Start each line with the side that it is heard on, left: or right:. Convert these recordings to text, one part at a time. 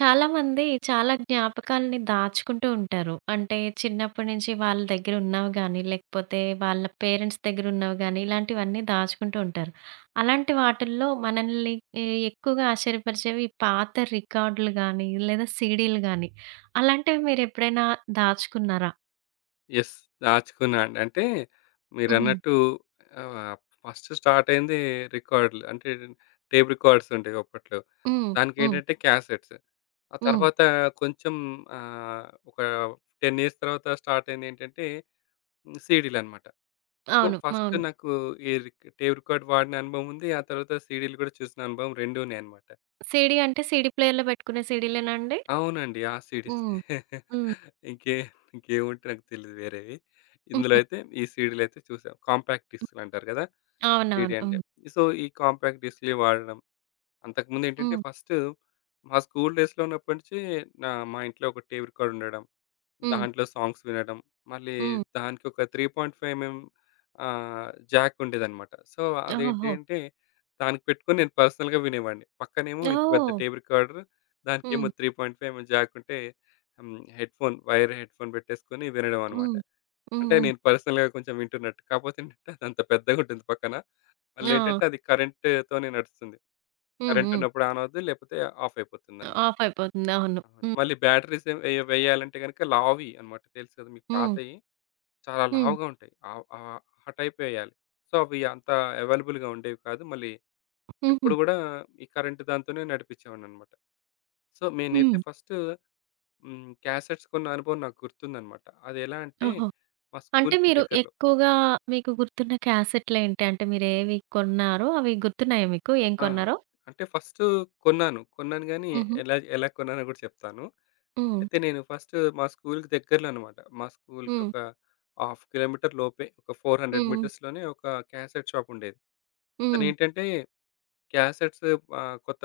right: చాలామంది చాలా జ్ఞాపకాలని దాచుకుంటూ ఉంటారు. అంటే చిన్నప్పటి నుంచి వాళ్ళ దగ్గర ఉన్నవి గానీ, లేకపోతే వాళ్ళ పేరెంట్స్ దగ్గర ఉన్నవి గానీ, ఇలాంటివన్నీ దాచుకుంటూ ఉంటారు. అలాంటి వాటిల్లో మనల్ని ఎక్కువగా ఆశ్చర్యపరిచేవి ఈ పాత రికార్డులు గానీ, లేదా సీడీలు గానీ, అలాంటివి మీరెప్పుడైనా దాచుకున్నారా?
left: యెస్. దాచుకున్నా అండి. అంటే
right: హ్మ్.
left: మీరన్నట్టు ఆహ్, ఫస్ట్ స్టార్ట్ అయింది రికార్డ్‌లు. అంటే టేప్ రికార్డ్స్ ఉండేవి అప్పట్లో.
right: హ్మ్. హ్మ్.
left: దానికేంటంటే క్యాసెట్స్. ఆ
right: హ్మ్.
left: తర్వాత కొంచెం ఒక 10 ఇయర్స్ తర్వాత స్టార్ట్ అయింది ఏంటంటే సీడీలనమాట. సో,
right: అవును,
left: ఫస్ట్
right: అవును.
left: నాకు ఈ టేప్ రికార్డ్ వాడిన అనుభవం ఉంది. ఆ తర్వాత సీడీలు కూడా చూసిన అనుభవం 2 ఉన్నాయన్నమాట.
right: సీడీ అంటే సీడీ ప్లేయర్‌లో పెట్టుకునే సీడీలేనా అండి?
left: అవునండి. ఆ సీడీసే.
right: హ్మ్. హ్మ్.
left: ఇంకే ఇంకేముంటే నాకు తెలీదు వేరేవి. ఇందులో
right: హ్మ్.
left: అయితే ఈ సీడీలయితే చూసాం. కాంపాక్ట్ డిస్క్‌లంటారు గదా! సీడీ
right: అవునవును.
left: అంటే.
right: హ్మ్.
left: సో, ఈ కాంపాక్ట్ డిస్క్‌లే వాడడం. అంతకుముందేంటంటే
right: హ్మ్.
left: ఫస్ట్ మా స్కూల్ డేస్‌లో ఉన్నప్పటి నుంచి మా ఇంట్లో ఒక టేప్ రికార్డ్ ఉండడం.
right: హ్మ్.
left: దాంట్లో సాంగ్స్ వినడం. మళ్ళీ
right: హ్మ్.
left: దానికి ఒక 3.5 ఎంఎం జాక్ ఉండేదనమాట. సో,
right: ఓహోహో!
left: అదేంటంటే దానికి పెట్టుకొని నేను పర్సనల్‌గా వినేవాడిని. పక్కనేమో ఇంత పెద్ద
right: ఓహ్!
left: టేప్ రికార్డర్ దానికేమో
right: హ్మ్.
left: 3.5 ఎంఎం జాక్ ఉంటే హ్మ్. హెడ్‌ఫోన్ పెట్టేసుకొని వినడం అనమాట.
right: హ్మ్. హ్మ్.
left: అంటే
right: హ్మ్.
left: నేను పర్సనల్‌గా కొంచెం వింటున్నట్టు. కాపోతే ఏంటంటే అదంత పెద్దగుంటుంది పక్కన.
right: ఆ!
left: మళ్ళేంటంటే అది కరెంట్‌తోనే నడుస్తుంది.
right: హ్మ్.
left: కరెంట్
right: హ్మ్.
left: ఉన్నప్పుడు ఆన్ అవుద్ది. లేకపోతే ఆఫ్ అయిపోతుందన్నమాట.
right: ఆఫ్ అయిపోతుంది. అవును.
left: అవును.
right: హ్మ్.
left: మళ్ళీ బ్యాటరీస్ వేయాలంటే గనుక లావువి అన్నమాట. తెలుసు కదా మీకు
right: హ్మ్.
left: పాతయి చాలా
right: హ్మ్.
left: లావుగా ఉంటాయి. ఆహ్, ఆహ్, ఆ టైప్ వేయాలి. సో, అవి అంత అవైలబుల్‌గా ఉండేవి కాదు. మళ్ళీ
right: హుహు.
left: ఎప్పుడు గూడా ఈ కరెంట్ దాంతోనే నడిపించేవాడినన్నమాట. సో, నేనైతే
right: హ్మ్.
left: ఫస్ట్ హ్మ్. క్యాసెట్స్ కొన్న అనుభవం నాకు గుర్తుందన్నమాట. అది ఎలా అంటే
right: ఓహో!
left: మా
right: అంటే
left: స్కూల్‌కి
right: మీరు
left: దగ్గరలో.
right: ఎక్కువగా మీకు గుర్తున్న క్యాసెట్‌లేంటి? అంటే మీరేవి కొన్నారో అవి గుర్తున్నాయా మీకు? ఏం
left: ఆ!
right: కొన్నారో?
left: అంటే ఫస్టు కొన్నాను. కొన్నాను గానీ,
right: హుహు.
left: ఎలా ఎలా కొన్నానో గూడా చెప్తాను.
right: హ్మ్.
left: అయితే నేను ఫస్ట్ మా స్కూలుకి దగ్గరలో అనమాట. మా స్కూలుకి
right: హ్మ్.
left: ఒక హాఫ్ కిలోమీటర్ లోపే ఒక 400
right: హ్మ్.
left: మీటర్స్‌లోనే ఒక క్యాసెట్ షాప్ ఉండేది.
right: హ్మ్.
left: అతనేంటంటే క్యాసెట్స్ కొత్త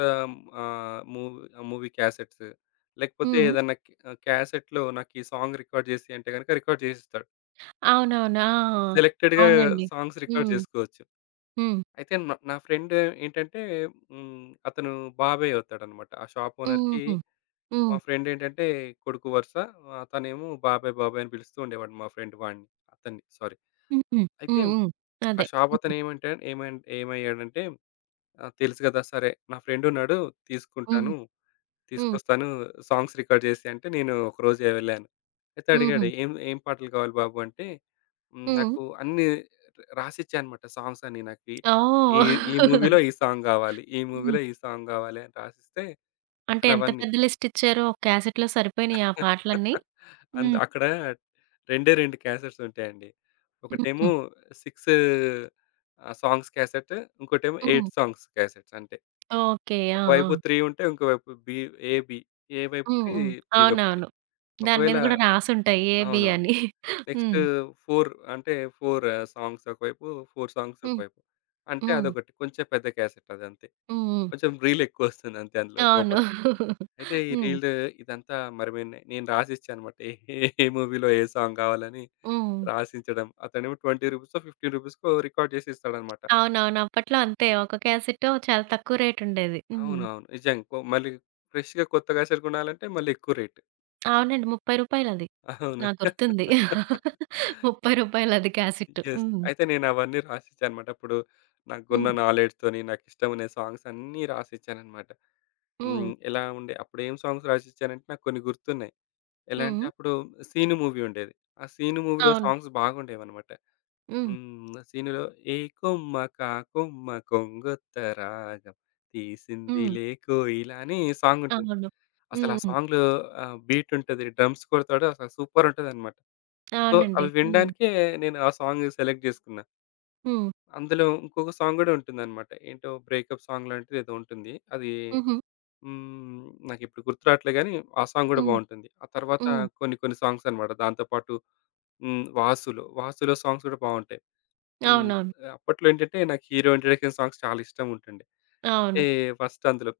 left: ఆహ్, మూవ్ మూవీ క్యాసెట్స్ లేకపోతే
right: హ్మ్.
left: ఏదన్నా క్ క్యాసెట్‌లో నాకు ఈ సాంగ్ రికార్డ్ జేసియి అంటే గనక రికార్డ్ జేసిస్తాడు.
right: అవునవును. ఆ!
left: సెలెక్టెడ్‌గా
right: అవునండి.
left: సాంగ్స్ రికార్డ్
right: హ్మ్.
left: జేసుకోవచ్చు.
right: హ్మ్.
left: అయితే నా ఫ్రెండ్ ఏంటంటే హ్మ్. అతను బాబాయ్ అవుతాడన్నమాట. ఆ షాప్ ఓనర్‌కి
right: హుహు.
left: మా
right: హ్మ్.
left: ఫ్రెండ్ ఏంటంటే కొడుకు వరుస. అతనేమో బాబాయ్, బాబాయ్ అని పిలుస్తూ ఉండేవాడు మా ఫ్రెండ్ వాడిని. అతన్ని సారీ.
right: హుహు.
left: అయితే
right: హ్మ్. హ్మ్.
left: ఆ
right: అదే.
left: షాప్
right: హ్మ్.
left: అతను ఏమంటే ఏమన్ ఏమయ్యాడంటే, "ఆ! తెలుసు కదా! సరే నా ఫ్రెండ్ ఉన్నాడు
right: హ్మ్.
left: తీసుకుంటాను."
right: హ్మ్.
left: తీసుకొస్తాను. సాంగ్స్ రికార్డ్ జేసేయి అంటే నేను ఒకరోజు వెళ్ళాను. అయితే అడిగాడు
right: హుహు.
left: ఏం ఏం పాటలు కావాలి బాబు అంటే హ్మ్.
right: హ్మ్.
left: నాకు అన్నీ రాసిచ్చా అనమాట సాంగ్స్ అన్నీ నాకు. ఈ ఈ
right: ఓహ్!
left: ఈ మూవీలో ఈ సాంగ్ గావాలి. ఈ
right: హ్మ్.
left: మూవీలో ఈ సాంగ్ గావాలి అని రాసిస్తే
right: అంటే
left: అతను
right: ఎంత
left: అవన్నీ
right: పెద్ద లిస్ట్ ఇచ్చారో, ఒక క్యాసెట్‌లో సరిపోయినాయా ఆ పాటలన్నీ?
left: అండ్
right: హ్మ్.
left: అక్కడ 2 క్యాసెట్స్ ఉంటాయండి. ఒకటేమో
right: హుహు.
left: 6 సాంగ్స్ క్యాసెట్. ఇంకోటేమో
right: హ్మ్.
left: 8 సాంగ్స్ క్యాసెట్స్ అంతే.
right: ఓకే. ఆ!
left: ఒకవైపు
right: ఆ!
left: 3 ఉంటే ఇంకోవైపు ఏ బి. ఏ వైపు
right: హ్మ్.
left: 3
right: హ్మ్.
left: బి వైపు 3.
right: అవునవును. దాని
left: ఒకవేళ
right: మీద గూడా రాసుంటాయి ఏ, బి
left: అవునవును.
right: అని.
left: నెక్స్ట్
right: హ్మ్.
left: 4 అంటే 4 సాంగ్స్ ఒకవైపు, 4 సాంగ్స్
right: హ్మ్.
left: ఒకవైపు. అంటే
right: హ్మ్.
left: అదొకటి. కొంచెం పెద్ద క్యాసెట్ అదంతే.
right: హ్మ్. హ్మ్.
left: కొంచెం రీల్ ఎక్కువొస్తుంది అంతే అందులో
right: అవును.
left: లోపల. అయితే ఈ
right: హ్మ్.
left: రీల్ ఇదంతా మరి మే నేను రాసిచ్చా అనమాట. ఏ ఏ మూవీలో ఏ సాంగ్ కావాలని
right: హ్మ్.
left: రాసిచ్చడం. అతనేమో రూ. 20 రూ. 15కో రికార్డ్ చేసి ఇస్తాడనమాట.
right: అవునవును. అప్పట్లో అంతే. ఒక క్యాసెట్టు చాలా తక్కువ రేట్ ఉండేది. హ్మ్.
left: అవునవును. నిజంగా. మళ్ళీ ఫ్రెష్‌గా కొత్త క్యాసెట్ కొనాలంటే మళ్ళీ ఎక్కువ రేట్.
right: అవునండి, రూ. 30 అది.
left: అవును.
right: నాకు గుర్తుంది. రూ. 30 అది క్యాసెట్టు.
left: యెస్.
right: హ్మ్.
left: అయితే నేనవన్నీ రాసిచ్చానన్నమాట. అప్పుడు నాకున్న
right: హ్మ్.
left: నాలెడ్జ్‌తోని, నాకిష్టమైన సాంగ్స్ అన్నీ రాసిచ్చానన్నమాట.
right: హ్మ్.
left: హ్మ్. ఎలా ఉండే అప్పుడేం సాంగ్స్ రాసిచ్చానంటే నాకు కొన్ని గుర్తున్నాయి. ఎలా అంటే
right: హ్మ్.
left: అప్పుడు 'సీను' మూవీ ఉండేది. ఆ 'సీను' మూవీలో
right: అవును.
left: సాంగ్స్ బాగుండేవన్నమాట.
right: హ్మ్.
left: హ్మ్. 'సీను'లో ఏ కొమ్మ కాకొమ్మ కొంగొత్త రాగం
right: హ్మ్.
left: తీసిందిలే కోయిల అని సాంగ్ ఉంటుంది.
right: అవును.
left: అసలు ఆ
right: హ్మ్.
left: సాంగ్‌లో బీట్ ఉంటది. డ్రమ్స్ కొడతాడు. అసలు సూపర్ ఉంటదన్నమాట. సో,
right: అవునండి.
left: అవి
right: హ్మ్.
left: వినడానికే నేను ఆ సాంగ్ సెలెక్ట్ జేసుకున్నా.
right: హ్మ్.
left: అందులో ఇంకొక సాంగ్ గూడా ఉంటుందనమాట. ఏంటో బ్రేకప్ సాంగ్ లాంటిది ఏదో ఉంటుంది. అది
right: హుహు.
left: హ్మ్. నాకిప్పుడు గుర్తు రాట్లే గానీ, ఆ సాంగ్ గూడా
right: హ్మ్.
left: బావుంటుంది. ఆ తర్వాత
right: హ్మ్.
left: కొన్ని కొన్ని సాంగ్స్ అనమాట. దాంతో పాటు హ్మ్. 'వాసులో' సాంగ్స్ గూడా బావుంటాయి. హ్మ్.
right: అవునవును.
left: అప్పట్లో ఏంటంటే, నాకు హీరో ఇంట్రడక్షన్ సాంగ్స్ చాలా ఇష్టం ఉంటుండే.
right: అవును.
left: ఏ ఫస్ట్ అందులో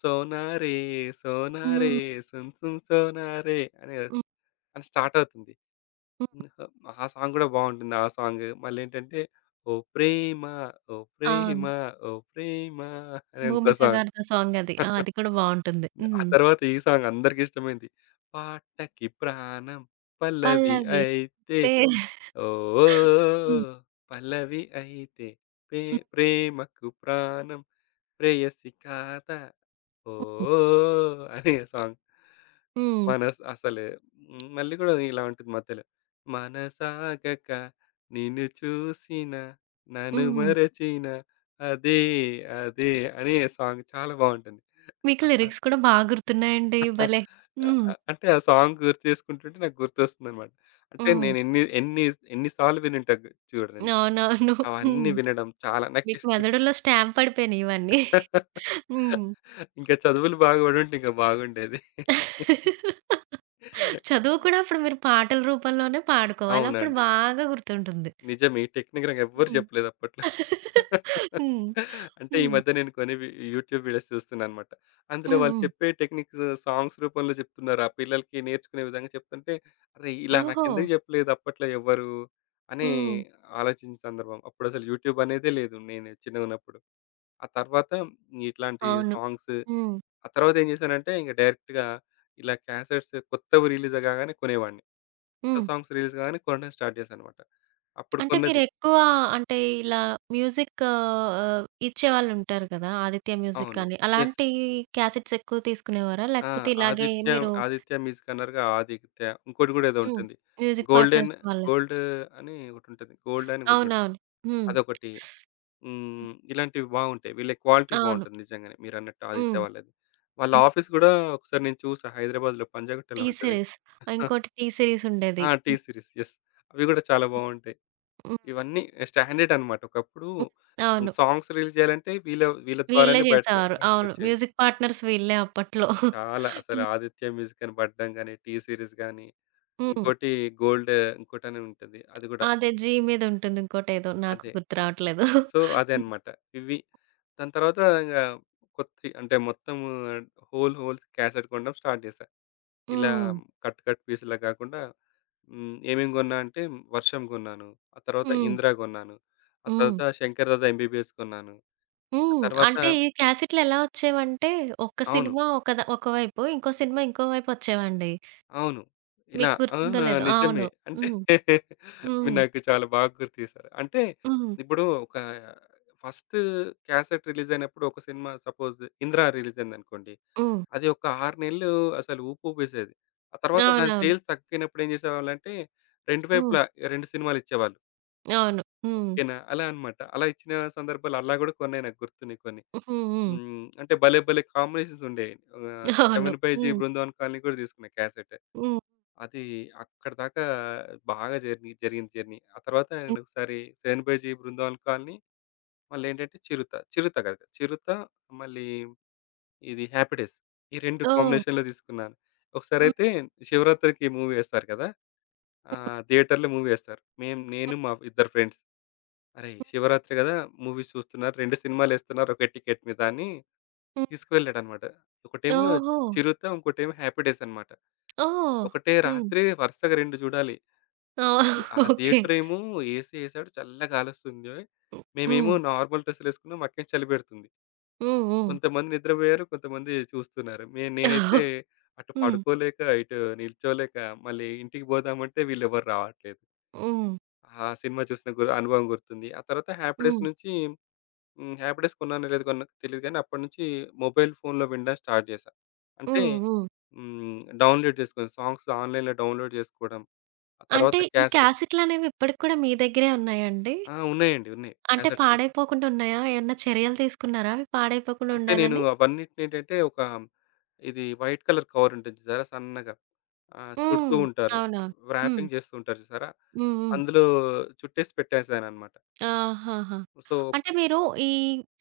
left: 'సోనారే సోనారే
right: హ్మ్.
left: సున్ సున్ సోనారే' అని,
right: హ్మ్.
left: అని స్టార్ట్ అవుతుంది.
right: హ్మ్.
left: హుహు. ఆ సాంగ్ గూడా బావుంటుంది. ఆ సాంగ్. మళ్ళేంటంటే, ఓ ప్రేమ ఓ ప్రేమ
right: అవును.
left: ఓ ప్రేమ అని ఇంకో
right: 'భూమిక'
left: సాంగ్.
right: గారితో సాంగ్ అది. ఆ! అది కూడా బావుంటుంది.
left: ఆ
right: హ్మ్.
left: తర్వాత ఈ సాంగ్ అందరికిష్టమైంది. పాటకి ప్రాణం పల్లవి
right: పల్లవిస్తే
left: అయితే ఓ
right: హ్మ్.
left: పల్లవి అయితే పే
right: హ్మ్.
left: ప్రేమకు ప్రాణం ప్రేయసి కాదా
right: హ్మ్.
left: ఓహ్! అనే సాంగ్.
right: హ్మ్.
left: మనస్ అసలే హ్మ్. మళ్ళీ గూడా ఇలా ఉంటుంది మధ్యలో. మనసాగక నిన్ను చూసిన నన్ను
right: హ్మ్.
left: మరచిన అదే అదే అనే సాంగ్ చాలా బావుంటుంది.
right: మీకు
left: ఆహ్,
right: లిరిక్స్ కూడా బా గుర్తున్నాయండి. భలే! హ్మ్.
left: అంటే ఆ సాంగ్ గుర్తు చేసుకుంటుంటే నాకు గుర్తొస్తుందన్నమాట. అంటే
right: హ్మ్.
left: నేను ఎన్ని ఎన్ని ఎన్ని చూడండి.
right: అవునవును.
left: అవన్నీ
right: హ్మ్.
left: వినడం చాలా
right: మీకు
left: నాకిష్
right: మెదడులో స్టాంప్ పడిపోయినాయి ఇవన్నీ. హ్మ్.
left: ఇంకా చదువులు బాగుపడుంటే ఇంకా బాగుండేది.
right: చదువు కూడా అప్పుడు మీరు పాటల రూపంలోనే పాడుకోవాలి. అప్పుడు
left: అవునండి.
right: బాగా గుర్తుంటుంది.
left: నిజమే. ఈ టెక్నిక్ నాకెవ్వరు
right: హ్మ్.
left: జెప్పలేదు అప్పట్లో.
right: హ్మ్.
left: అంటే ఈ
right: హ్మ్.
left: మధ్య నేను కొన్ని వి యూట్యూబ్ వీడియోస్ చూస్తున్నానన్నమాట. అందులో
right: హ్మ్.
left: వాళ్ళు
right: హ్మ్.
left: చెప్పే టెక్నిక్స్ సాంగ్స్ రూపంలో జెప్తున్నారు. ఆ పిల్లలకి నేర్చుకునే విధంగా చెప్తుంటే, అరే! ఇలా
right: ఓహో!
left: నాకెందుకు జెప్పలేదు అప్పట్లో ఎవ్వరు అని
right: హ్మ్.
left: ఆలోచించిన సందర్భం. అప్పుడసలు యూట్యూబ్ అనేదే లేదు నేను చిన్నగున్నప్పుడు. ఆ తర్వాత ఇట్లాంటి
right: అవును.
left: సాంగ్స్
right: హ్మ్.
left: ఆ తర్వాత ఏం జేశానంటే ఇంక డైరెక్ట్‌గా ఇలా క్యాసెట్స్ కొత్తవి రిలీజ్ కాగానే కొనేవాడిని. కొత్త
right: హ్మ్.
left: సాంగ్స్ రిలీజ్ కాగానే కొనడం స్టార్ట్ చేశానన్నమాట. అప్పుడు
right: అంటే
left: కొన్నది.
right: మీరెక్కువ, అంటే ఇలా మ్యూజిక్ ఇచ్చేవాళ్ళుంటారు కదా! ఆదిత్య మ్యూజిక్
left: అవును.
right: అని.
left: యెస్.
right: అలాంటి క్యాసెట్స్ ఎక్కువ తీసుకునేవారా?
left: ఆ!
right: లేకపోతే ఇలాగే
left: ఆదిత్య,
right: మీరు
left: ఆదిత్య మ్యూజిక్ అన్నారుగా! ఆదిత్య ఇంకోటి గూడా ఏదో
right: హ్మ్.
left: ఉంటుంది.
right: మ్యూజిక్
left: గోల్డెన్
right: పార్ట్నర్స్ వాళ్ళే.
left: గోల్డ్ అని ఒకటుంటది. గోల్డ్ అని ఒకటుంటది.
right: అవునవును. హ్మ్.
left: అదొకటి.
right: హ్మ్.
left: హ్మ్. ఇలాంటివి బావుంటాయి. వీళ్ళ క్వాలిటీ
right: అవును.
left: బావుంటుంది నిజంగానే. మీరన్నట్టు
right: హ్మ్. హ్మ్.
left: ఆదిత్య వాళ్ళది. వాళ్ళ ఆఫీస్ గూడా ఒకసారి నేను చూసా హైదరాబాద్‌లో పంజాగుట్టలో
right: టీ
left: ఉంటది.
right: సీరీస్. ఇంకోటి టీ సీరీస్ ఉండేది.
left: ఆ! టీ
right: హ్మ్.
left: సీరీస్. యెస్. అవి గూడా చాలా బావుంటాయి.
right: హ్మ్.
left: ఇవన్నీ స్టాండర్డ్ అన్నమాట. ఒకప్పుడు
right: హ్మ్. అవును.
left: సాంగ్స్ రిలీజ్ జేయాలంటే వీళ్ళ వీళ్ళ
right: వీళ్ళే
left: ద్వారానే
right: చేసేవారు. అవును.
left: బయటకొచ్చేవి.
right: మ్యూజిక్ పార్ట్నర్స్ వీళ్ళే అప్పట్లో.
left: చాలా అసలు
right: హ్మ్.
left: 'ఆదిత్య మ్యూజిక్' అని పడ్డం గాని, 'టీ సీరీస్' గాని,
right: హ్మ్.
left: ఇంకోటి 'గోల్డ్' ఇంకోటని ఉంటది. అది గూడా
right: అదే 'జీ' మీద ఉంటుంది, ఇంకోటేదో నాకు
left: అదే.
right: గుర్తు రావట్లేదు.
left: సో, అదే అన్నమాట. ఇవి. దాని తర్వాత ఇంగ కొత్తి అంటే మొత్తము హోల్స్ క్యాసెట్ కొనడం స్టార్ట్ చేశా. ఇలా
right: హ్మ్.
left: కట్ కట్ పీసులా కాకుండా హ్మ్. ఏమేమి కొన్నా అంటే 'వర్షం' కొన్నాను. ఆ తర్వాత
right: హ్మ్.
left: 'ఇంద్ర' కొన్నాను. ఆ
right: హ్మ్.
left: తర్వాత 'శంకర్ దాదా ఎంబీబీఎస్' కొన్నాను. ఆ
right: హ్మ్.
left: తర్వాత
right: అంటే ఈ క్యాసెట్‌లు ఎలా వచ్చేవంటే, ఒక్క
left: అవును.
right: సినిమా ఒక ఒకవైపు, ఇంకో సినిమా ఇంకో వైపు వచ్చేవండి.
left: అవును. ఇలా
right: మీకు
left: ఆ!
right: గుర్తుందో లేదో.
left: నిజమే.
right: అవును.
left: అంటే
right: హ్మ్.
left: మీరు
right: హ్మ్.
left: నాకు చాలా బాగా గుర్తు చేశారు. అంటే
right: హ్మ్.
left: ఇప్పుడు ఒక ఫస్ట్ క్యాసెట్ రిలీజ్ అయినప్పుడు ఒక సినిమా సపోజ్ 'ఇంద్ర' రిలీజ్ అయిందనుకోండి.
right: హ్మ్.
left: అది ఒక 6 నెలలు అసలు ఊపూపేసేది. ఆ తర్వాత దాని
right: అవునవును.
left: సేల్స్ తగ్గినప్పుడు ఏం చేసేవాళ్ళంటే, రెండు
right: హ్మ్.
left: వైపులా 2 సినిమాలు ఇచ్చేవాళ్ళు.
right: అవును. హ్మ్.
left: ఓకేనా? అలా అన్నమాట. అలా ఇచ్చిన సందర్భాలు అలా కూడా కొన్నాయి నాకు గుర్తున్నాయి కొన్ని.
right: హ్మ్. హ్మ్.
left: హ్మ్. అంటే భలే భలే కాంబినేషన్స్ ఉండేవి.
right: అవును.
left: 'సెవెన్ బై జీ
right: హ్మ్.
left: బృందావన్ కాలనీ' కూడా తీసుకున్నా క్యాసెట్.
right: హ్మ్.
left: అది అక్కడిదాకా బాగా జర్నీ జరిగింది జర్నీ. ఆ తర్వాత నేనొకసారి 'seven by G' 'Brindavan Colony' మళ్ళేంటంటే 'చిరుత'. 'చిరుత' కదా! 'చిరుత' మళ్ళీ ఇది 'హ్యాపీ డేస్' ఈ 2
right: ఓహ్!
left: కాంబినేషన్‌లో తీసుకున్నాను.
right: హ్మ్.
left: ఒకసారైతే శివరాత్రికి మూవీ ఏస్తారు కదా!
right: హ్మ్.
left: థియేటర్‌లో మూవీ ఏస్తారు. నేను మా ఇద్దరు ఫ్రెండ్స్, "అరేయ్! శివరాత్రి గదా! మూవీస్ చూస్తున్నారు. 2 సినిమాలేస్తున్నారు ఒకే టికెట్ మీద" అని
right: హ్మ్.
left: తీసుకువెళ్ళాడనమాట. ఒకటేమో
right: ఓహో!
left: 'చిరుత' ఇంకోటేమో 'హ్యాపీ డేస్' అనమాట.
right: ఓహ్!
left: ఒకటే
right: హ్మ్.
left: రాత్రి వరుసగా 2 చూడాలి. అది
right: ఓహ్!
left: ఆ
right: ఓకే.
left: థియేటరేమో ఏసీ ఏసాడు. చల్లగా గాలొస్తుంది.
right: హ్మ్.
left: మేమేమో నార్మల్ డ్రెస్సులేసుకున్నాం. మాకేమో చలి పెడుతుంది.
right: హ్మ్. హ్మ్. హ్మ్.
left: కొంతమంది నిద్రపోయారు. కొంతమంది చూస్తున్నారు. నేనైతే
right: హ్మ్.
left: అటు
right: హ్మ్.
left: పడుకోలేక, ఇటు నిల్చోలేక మళ్ళీ ఇంటికి పోదామంటే వీళ్ళెవ్వరు రావట్లేదు.
right: హ్మ్.
left: ఆ సినిమా చూసిన గు అనుభవం గుర్తుంది. ఆ తర్వాత 'హ్యాపీ
right: హ్మ్.
left: డేస్'
right: హ్మ్.
left: నుంచి హ్మ్. 'హ్యాపీ డేస్' కొన్నానో లేదో కొన్నా తెలీదు గానీ అప్పటినుంచి మొబైల్ ఫోన్‌లో వినడం స్టార్ట్ చేశా. అంటే హ్మ్. డౌన్‌లోడ్ చేసుకోవడం. సాంగ్స్ ఆన్‌లైన్‌లో డౌన్‌లోడ్ చేసుకోవడం. ఆ తర్వాత
right: అంటే ఈ
left: క్యాసెట్
right: క్యాసెట్‌లనేవి ఇప్పటికి కూడా మీ దగ్గరే ఉన్నాయండి?
left: ఆ! ఉన్నాయండి. ఉన్నాయి.
right: అంటే
left: క్యాసెట్
right: పాడైపోకుండా ఉన్నాయా? ఏమన్నా చర్యలు తీసుకున్నారా అవి పాడైపోకుండా
left: అంటే నేను
right: ఉండాలని?
left: అవన్నిటినేంటంటే, ఒక ఇది వైట్ కలర్ కవర్ ఉంటుంది చూసారా సన్నగా. చుడుతూ
right: హ్మ్.
left: ఉంటారు.
right: అవునవును. హ్మ్.
left: ర్యాపింగ్ చేస్తూ ఉంటారు చూసారా?
right: హ్మ్. హ్మ్.
left: అందులో చుట్టేసి పెట్టేసాననమాట.
right: ఆహాహా!
left: సో
right: అంటే మీరు ఈ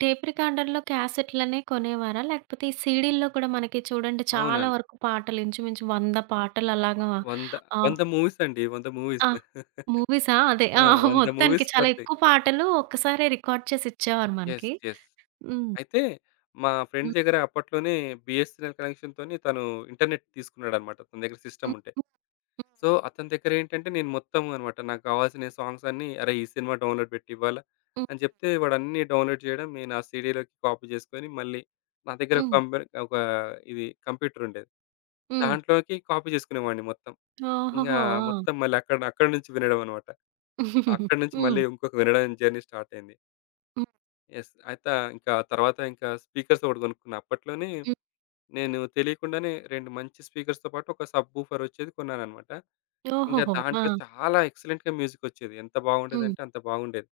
right: టేప్ రికార్డర్‌లో క్యాసెట్‌లనే కొనేవారా? లేకపోతే ఈ సీడీల్లో కూడా మనకి చూడండి, చాలా
left: అవునండి.
right: వరకు పాటలు ఇంచుమించు 100 పాటలు అలాగా,
left: 100,
right: ఆహ్,
left: 100 మూవీస్ అండి. 100 మూవీస్.
right: ఆ! మూవీసా? అదే.
left: ఆ!
right: ఆ!
left: 100
right: మొత్తానికి
left: మూవీస్
right: చాలా
left: పడతాయి.
right: ఎక్కువ పాటలు ఒక్కసారే రికార్డ్ చేసి ఇచ్చేవారు
left: యెస్.
right: మనకి.
left: యెస్.
right: హ్మ్.
left: అయితే మా ఫ్రెండ్
right: హ్మ్.
left: దగ్గర అప్పట్లోనే బీఎస్ఎన్ఎల్ కనెక్షన్‌తోని తను ఇంటర్నెట్ తీసుకున్నాడనమాట. తన దగ్గర సిస్టమ్
right: హ్మ్.
left: ఉంటే.
right: హ్మ్.
left: సో, అతని దగ్గరేంటంటే నేను మొత్తం అన్నమాట. నాకు కావాల్సిన సాంగ్స్ అన్నీ అరేయ్! ఈ సినిమా డౌన్‌లోడ్ పెట్టివ్వాలా
right: హ్మ్.
left: అని చెప్తే వాడన్నీ డౌన్‌లోడ్ చేయడం, నేను ఆ సీడీలోకి కాపీ చేసుకొని మళ్ళీ నా దగ్గర
right: హ్మ్.
left: ఒక ఇది కంప్యూటర్ ఉండేది.
right: హ్మ్.
left: దాంట్లోకి కాపీ చేసుకునేవాడిని మొత్తం. ఇంగా
right: ఓహోహో! ఆ!
left: మొత్తం మళ్ళీ అక్కడి నుంచి వినడం అన్నమాట. అక్కడి నుంచి
right: హ్మ్.
left: మళ్ళీ ఇంకొక వినడం జర్నీ స్టార్ట్ అయింది.
right: హ్మ్.
left: యెస్. అయితే ఇంకా తర్వాత ఇంకా స్పీకర్స్ ఒకటి కొనుక్కున్నా. అప్పట్లోనే
right: హ్మ్.
left: నేను తెలియకుండానే 2 మంచి స్పీకర్స్‌తో పాటు ఒక సబ్ వూఫర్ వచ్చేది కొన్నానన్నమాట. ఇంకా
right: ఓహోహో! ఆ!
left: దాంట్లో చాలా ఎక్సలెంట్‌గా మ్యూజికొచ్చేది. ఎంత
right: హ్మ్.
left: బాగుండేదంటే అంత బాగుండేది.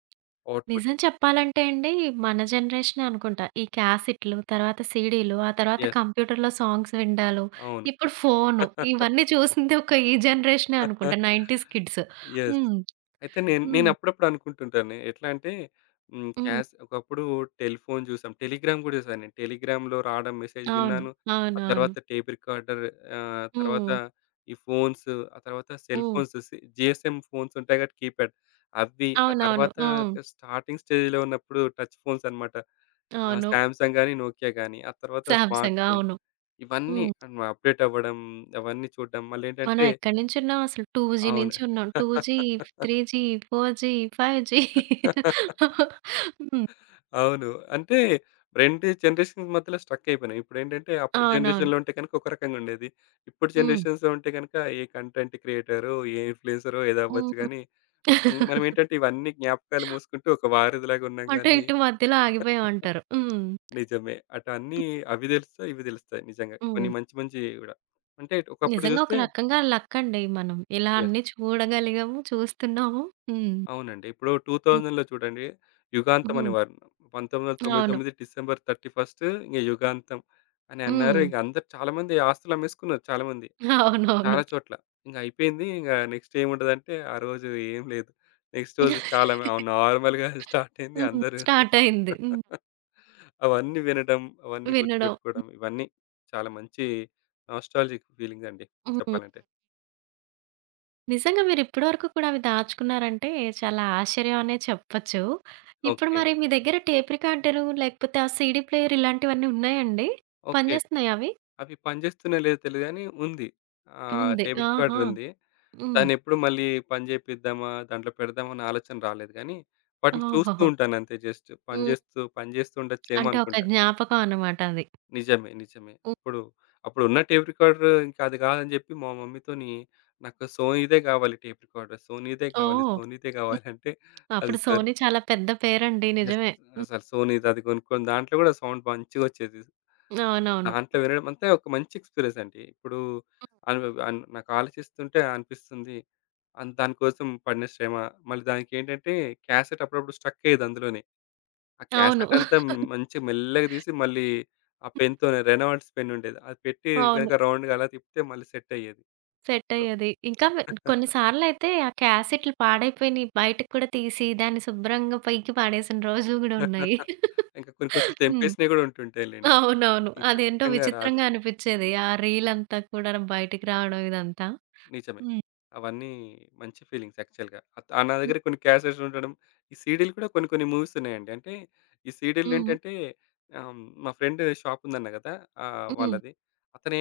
left: అవుట్‌పుట్.
right: నిజం చెప్పాలంటే అండి, మన జనరేషనే అనుకుంటా. ఈ క్యాసెట్‌లు, తర్వాత సీడీలు, ఆ తర్వాత
left: యెస్.
right: కంప్యూటర్‌లో సాంగ్స్ వినడాలు,
left: అవును.
right: ఇప్పుడు ఫోను, ఇవన్నీ చూసింది ఒక ఈ జనరేషనే అనుకుంటా. 90స్ కిడ్స్.
left: యెస్.
right: హ్మ్.
left: అయితే నేను నేను
right: హ్మ్.
left: అప్పుడప్పుడు అనుకుంటుంటాను. ఎట్లా అంటే హ్మ్.
right: హ్మ్.
left: ఒకప్పుడు టెలిఫోన్ చూసాం. టెలిగ్రామ్ కూడా చూసాను నేను. టెలిగ్రామ్‌లో రావడం మెసేజ్
right: అవును.
left: విన్నాను. ఆ
right: అవునవును.
left: తర్వాత టేప్ రికార్డర్ తర్వాత
right: హ్మ్.
left: ఈ ఫోన్స్, ఆ తర్వాత సెల్
right: హ్మ్.
left: ఫోన్స్ జీఎస్ఎం ఫోన్స్ ఉంటాయి కాబట్టి కీప్యాడ్. అవి ఆ
right: అవునవును.
left: తర్వాత
right: హ్మ్.
left: స్టార్టింగ్ స్టేజ్‌లో ఉన్నప్పుడు టచ్ ఫోన్స్ అన్నమాట.
right: అవును.
left: సామ్‌సంగ్ గాని, నోకియా గాని, ఆ తర్వాత స్మార్ట్
right: సామ్‌సంగ్,
left: ఫోన్
right: అవును.
left: ఇవన్నీ
right: హ్మ్.
left: అప్డేట్ అవ్వడం, అవన్నీ చూడడం
right: మనం
left: మళ్ళేంటంటే
right: ఎక్కడి నుంచున్నాం? అసలు 2జీ
left: అవును.
right: నుంచి ఉన్నాం. 2జీ, 3జీ, 4జీ, 5జీ. హ్మ్.
left: అవును. అంటే 2 జనరేషన్స్ మధ్యలో స్ట్రక్ అయిపోయినాం. ఇప్పుడేంటంటే అప్పుడు
right: అవునవును.
left: జనరేషన్‌లో ఉంటే గనుక ఒక రకంగా ఉండేది. ఇప్పుడు
right: హ్మ్.
left: జనరేషన్స్‌లో ఉంటే గనుక ఏ కంటెంట్ క్రియేటరో, ఏ ఇన్‌ఫ్లూయెన్సరో ఏదో అవ్వచ్చు
right: హ్మ్.
left: గానీ, హ్మ్, మనమేంటంటే ఇవన్నీ జ్ఞాపకాలు మూసుకుంటూ ఒక వారధిలాగా ఉన్నాం
right: అటు
left: గానీ
right: ఇటు మధ్యలో ఆగిపోయామంటారు. హ్మ్.
left: నిజమే. అటు అన్నీ అవి తెలుస్తాయి, ఇవి తెలుస్తాయి నిజంగా. కొన్ని
right: హ్మ్.
left: మంచి మంచియి గూడా. అంటే ఒకప్పుడు
right: నిజంగా ఒక
left: చూస్తే
right: రకంగా లక్ అండి మనం. ఇలా
left: యెస్.
right: అన్నీ చూడగలిగాము, చూస్తున్నాము. హ్మ్.
left: అవునండి. ఇప్పుడు
right: హ్మ్.
left: 2000లో చూడండి యుగాంతం
right: హ్మ్.
left: అనేవారు.
right: అవును.
left: 1999 డిసెంబర్ 31 ఇంక యుగాంతం అని అన్నారు.
right: హ్మ్.
left: ఇంక అందరూ చాలామంది ఆస్తులు అమ్మేసుకున్నారు చాలామంది.
right: అవునవును.
left: చాలా చోట్ల. ఇంక అయిపోయింది. ఇంక నెక్స్ట్ ఏముంటదంటే ఆ రోజు ఏం లేదు. నెక్స్ట్ రోజు చాలా మ నార్మల్‌గా స్టార్ట్ అయింది.
right: హ్మ్.
left: అందరూ
right: స్టార్ట్ అయింది. హ్మ్.
left: అవన్నీ వినడం, అవన్నీ
right: వినడం.
left: గుర్తుపెట్టుకోవడం ఇవన్నీ చాలా మంచి నాస్టాల్జిక్ ఫీలింగ్ అండి
right: హ్మ్.
left: చెప్పాలంటే.
right: నిజంగా మీరు ఇప్పటివరకు కూడా అవి దాచుకున్నారంటే, చాలా ఆశ్చర్యం అనే చెప్పొచ్చు. ఇప్పుడు
left: ఓకే.
right: మరి మీ దగ్గర టేప్ రికార్డరు, లేకపోతే ఆ సీడీ ప్లేయర్, ఇలాంటివన్నీ ఉన్నాయండి?
left: ఓకే.
right: పనిచేస్తున్నాయా అవి?
left: అవి పనిచేస్తున్నాయో లేదో తెలీదు గానీ ఉంది.
right: ఉంది.
left: టేప్
right: ఆహా!
left: రికార్డర్ ఉంది.
right: హ్మ్.
left: దాన్నెప్పుడు మళ్ళీ పని చేపిద్దామా, దాంట్లో పెడదామా అనే ఆలోచన రాలేదు గానీ, వాటిని చూస్తూ
right: ఓహోహో!
left: ఉంటానంతే జస్ట్.
right: హ్మ్.
left: పని చేస్తూ ఉండొచ్చేమో
right: అంటే ఒక
left: అనుకుంటా.
right: జ్ఞాపకం అన్నమాట అది.
left: నిజమే. నిజమే.
right: హ్మ్.
left: అప్పుడున్న టేప్ రికార్డర్ ఇంకా అది కాదని చెప్పి మా మమ్మీతోని నాకు సోనీదే కావాలి టేప్ రికార్డర్.
right: సో,
left: సోనీదే
right: హ్మ్.
left: కావాలంటే అది
right: అప్పుడు
left: సరే
right: సోనీ చాలా పెద్ద పేరండి.
left: జస్ట్
right: నిజమే. హ్మ్.
left: అసలు సోనీది అది కొనుక్కొని దాంట్లో కూడా సౌండ్ మంచిగొచ్చేది.
right: అవునవును.
left: దాంట్లో వినడం అంతా ఒక మంచి ఎక్స్‌పీరియన్స్ అండి. ఇప్పుడు అను అన్ నాకు ఆలోచిస్తుంటే అనిపిస్తుంది. దానికోసం పడిన శ్రమ, మళ్ళీ దానికేంటంటే క్యాసెట్ అప్పుడప్పుడు స్ట్రక్ అయ్యేది అందులోనే. ఆ
right: అవును.
left: క్యాసెట్ అంతా మంచి మెల్లగా తీసి మళ్ళీ ఆ పెన్‌తోనే రెనాల్డ్స్ పెన్ ఉండేది. అది పెట్టి
right: అవును.
left: గనుక రౌండ్‌గా అలా తిప్పితే మళ్ళీ సెట్ అయ్యేది.
right: సెట్
left: సో,
right: అయ్యేది. ఇంకా కొన్ని సార్లయితే ఆ క్యాసెట్లు పాడైపోయినయి, బయటకి కూడా తీసి దాన్ని శుభ్రంగా పైకి పాడేసిన రోజులు గూడా ఉన్నాయి.
left: ఇంకా కొన్ని కొంచెం
right: హ్మ్.
left: తెంపేసినవి కూడా ఉంటుంటాయిలెండి.
right: అవునవును.
left: ఇంక
right: అదేంటో
left: ఖచ్చితంగా రాదు.
right: విచిత్రంగా అనిపిచ్చేది. ఆ రీలంతా కూడా బయటికి రావడం ఇదంతా.
left: నిజమే.
right: హ్మ్.
left: అవన్నీ మంచి ఫీలింగ్స్ యాక్చువల్‌గా. నా
right: హ్మ్.
left: దగ్గర కొన్ని క్యాసెట్స్ ఉండడం, ఈ సీడీలు కూడా కొన్ని కొన్ని మూవీస్ ఉన్నాయండి. అంటే ఈ సీడీలు
right: హ్మ్.
left: ఏంటంటే ఆహ్, మా ఫ్రెండ్ షాప్ ఉందన్నా కదా!
right: హ్మ్.
left: వాళ్ళది.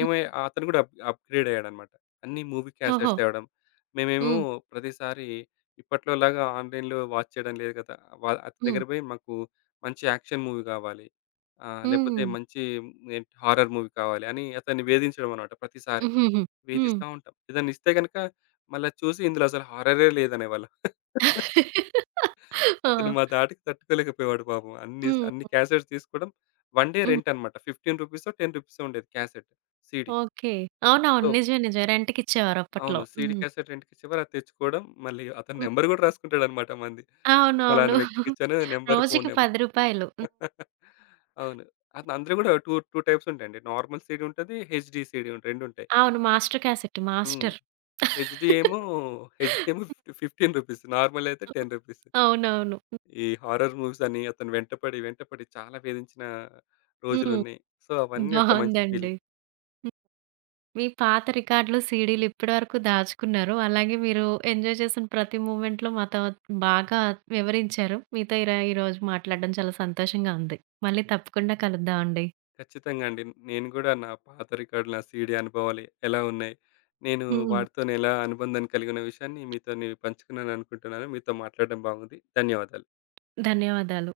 right: హ్మ్.
left: అతను కూడా అప్‌గ్రేడ్ అయ్యాడన్నమాట. అన్ని మూవీ
right: ఓహో!
left: క్యాసెట్స్ తేవడం. మేమేమో
right: హ్మ్.
left: ప్రతిసారి ఇప్పట్లోలాగా ఆన్‌లైన్‌లో వాచ్ చేయడం లేదు కదా! అతని
right: హ్మ్.
left: దగ్గర పోయి మాకు మంచి యాక్షన్ మూవీ కావాలి. లేకపోతే
right: హ్మ్.
left: మంచి ఏంటి హారర్ మూవీ కావాలి అని అతన్ని వేధించడం అన్నమాట ప్రతిసారి.
right: హుహుహు. హ్మ్.
left: వేధిస్తా ఉంటాం. ఏదైనా ఇస్తే గనక మళ్ళా చూసి ఇందులో అసలు హారరే లేదనేవాళ్ళం.
right: ఆ!
left: అతను మా ధాటికి తట్టుకోలేకపోయేవాడు పాపం. అన్ని
right: హ్మ్.
left: క్యాసెట్స్ తీసుకోవడం. 1 డే
right: హ్మ్.
left: రెంట్ అన్నమాట. 15 రూపీసో, 10 రూపీసో ఉండేది క్యాసెట్. సీడీ.
right: ఓకే. అవునవును.
left: సో
right: నిజమే, నిజమే. రెంట్‌కిచ్చేవారు
left: అవును.
right: అప్పట్లో.
left: సీడీ
right: హ్మ్.
left: క్యాసెట్ రెంట్‌కి ఇచ్చేవారు. అది తెచ్చుకోవడం. మళ్ళీ అతని
right: హ్మ్.
left: నంబర్ కూడా రాసుకుంటాడన్నమాట మంది.
right: అవునవును.
left: ఫలానా వ్యక్తికి ఇచ్చాను నంబర్, ఫోను
right: రోజుకి
left: నంబర్.
right: రూ. 10. హ్మ్.
left: అవును. అట్లా అందరూ కూడా 2 టైప్స్ ఉంటాయండి. నార్మల్ సీడీ ఉంటది. హెచ్‌డీ సీడీ ఉంటుంది, రెండు ఉంటాయి.
right: అవును. Master cassette.
left: హ్మ్.
right: మాస్టర్.
left: హెచ్‌డి ఏమో, హెచ్‌డి ఏమో 15 రూపీస్. నార్మల్ అయితే 10 రూపీస్.
right: అవునవును.
left: ఈ హారర్ మూవీస్ అని అతను వెంటపడి చాలా వేధించిన
right: హ్మ్.
left: రోజులున్నాయి. సో, అవన్నీ ఒక మంచి
right: బావుందండి.
left: ఫీలింగ్.
right: హ్మ్. మీ పాత రికార్డ్‌లు, సీడీలు ఇప్పటివరకు దాచుకున్నారు. అలాగే మీరు ఎంజాయ్ చేసిన ప్రతి మూమెంట్‌లో మాతో బాగా వివరించారు. మీతో ఈరోజు మాట్లాడడం చాలా సంతోషంగా ఉంది. మళ్ళీ తప్పకుండా కలుద్దామండి.
left: ఖచ్చితంగా అండి. నేను గూడా నా పాత రికార్డులు, నా సీడీ అనుభవాలు ఎలా ఉన్నాయి? నేను
right: హ్మ్.
left: వాటితోని ఎలా అనుబంధం కలిగిన విషయాన్ని మీతోని పంచుకున్నాననుకుంటున్నాను. మీతో మాట్లాడడం బాగుంది. ధన్యవాదాలు.
right: ధన్యవాదాలు.